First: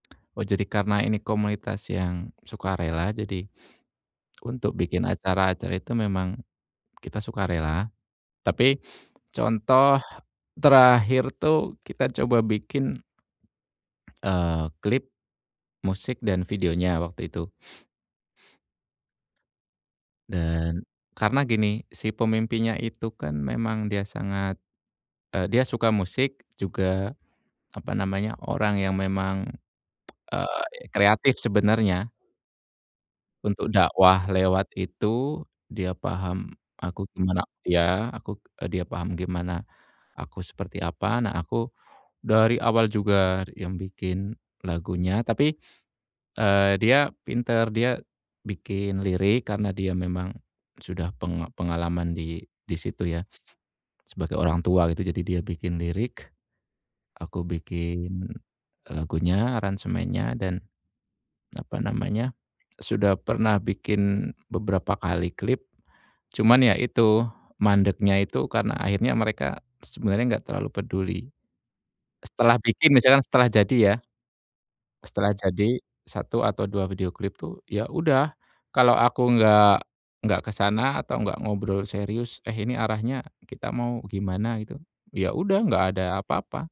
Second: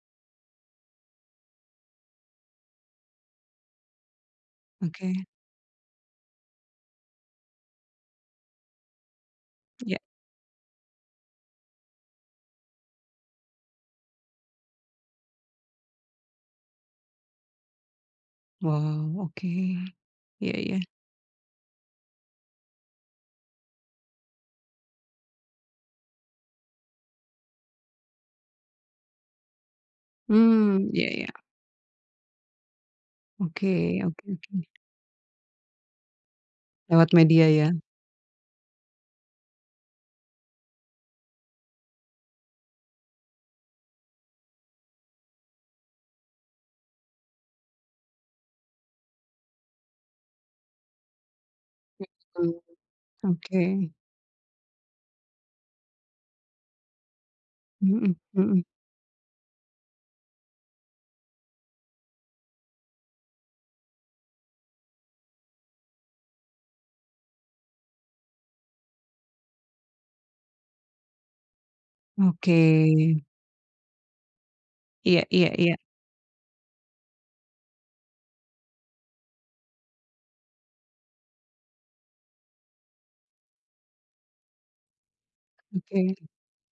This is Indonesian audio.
Oh, jadi karena ini komunitas yang, sukarela, jadi untuk bikin Oke. acara-acara itu memang, kita sukarela. Tapi, Iya. contoh, terakhir tuh, kita coba bikin eee, klip, musik dan videonya, waktu itu. Oh, oke, ya ya. Dan, karena gini, si pemimpinya itu kan memang dia sangat, eee, dia suka musik, juga, apa namanya, orang yang memang, eee, Hmm, ya ya. kreatif sebenarnya. Untuk Oke oke dakwah lewat oke. itu, dia paham, aku Lewat gimana media ya? ya, aku eee, dia paham gimana, aku seperti apa, nah aku, dari awal juga yang bikin lagunya, tapi, eee, dia pintar, dia, bikin lirik karena dia memang, sudah penga pengalaman di Mmm, di situ ya, oke. sebagai orang tua gitu, jadi dia bikin lirik, aku Mmm, bikin mhm. lagunya, aransemennya, dan, apa namanya, sudah pernah bikin beberapa kali klip, cuman ya itu, mandeknya itu karena akhirnya mereka, sebenarnya enggak terlalu peduli. Setelah bikin misalnya Oke. setelah jadi ya. Iya Setelah iya iya. jadi, 1 atau 2 video klip tuh, ya udah, kalau aku nggak, nggak ke sana, atau nggak ngobrol serius, "Eh ini arahnya, kita mau gimana?" Gitu, ya udah, nggak ada Oke. apa-apa.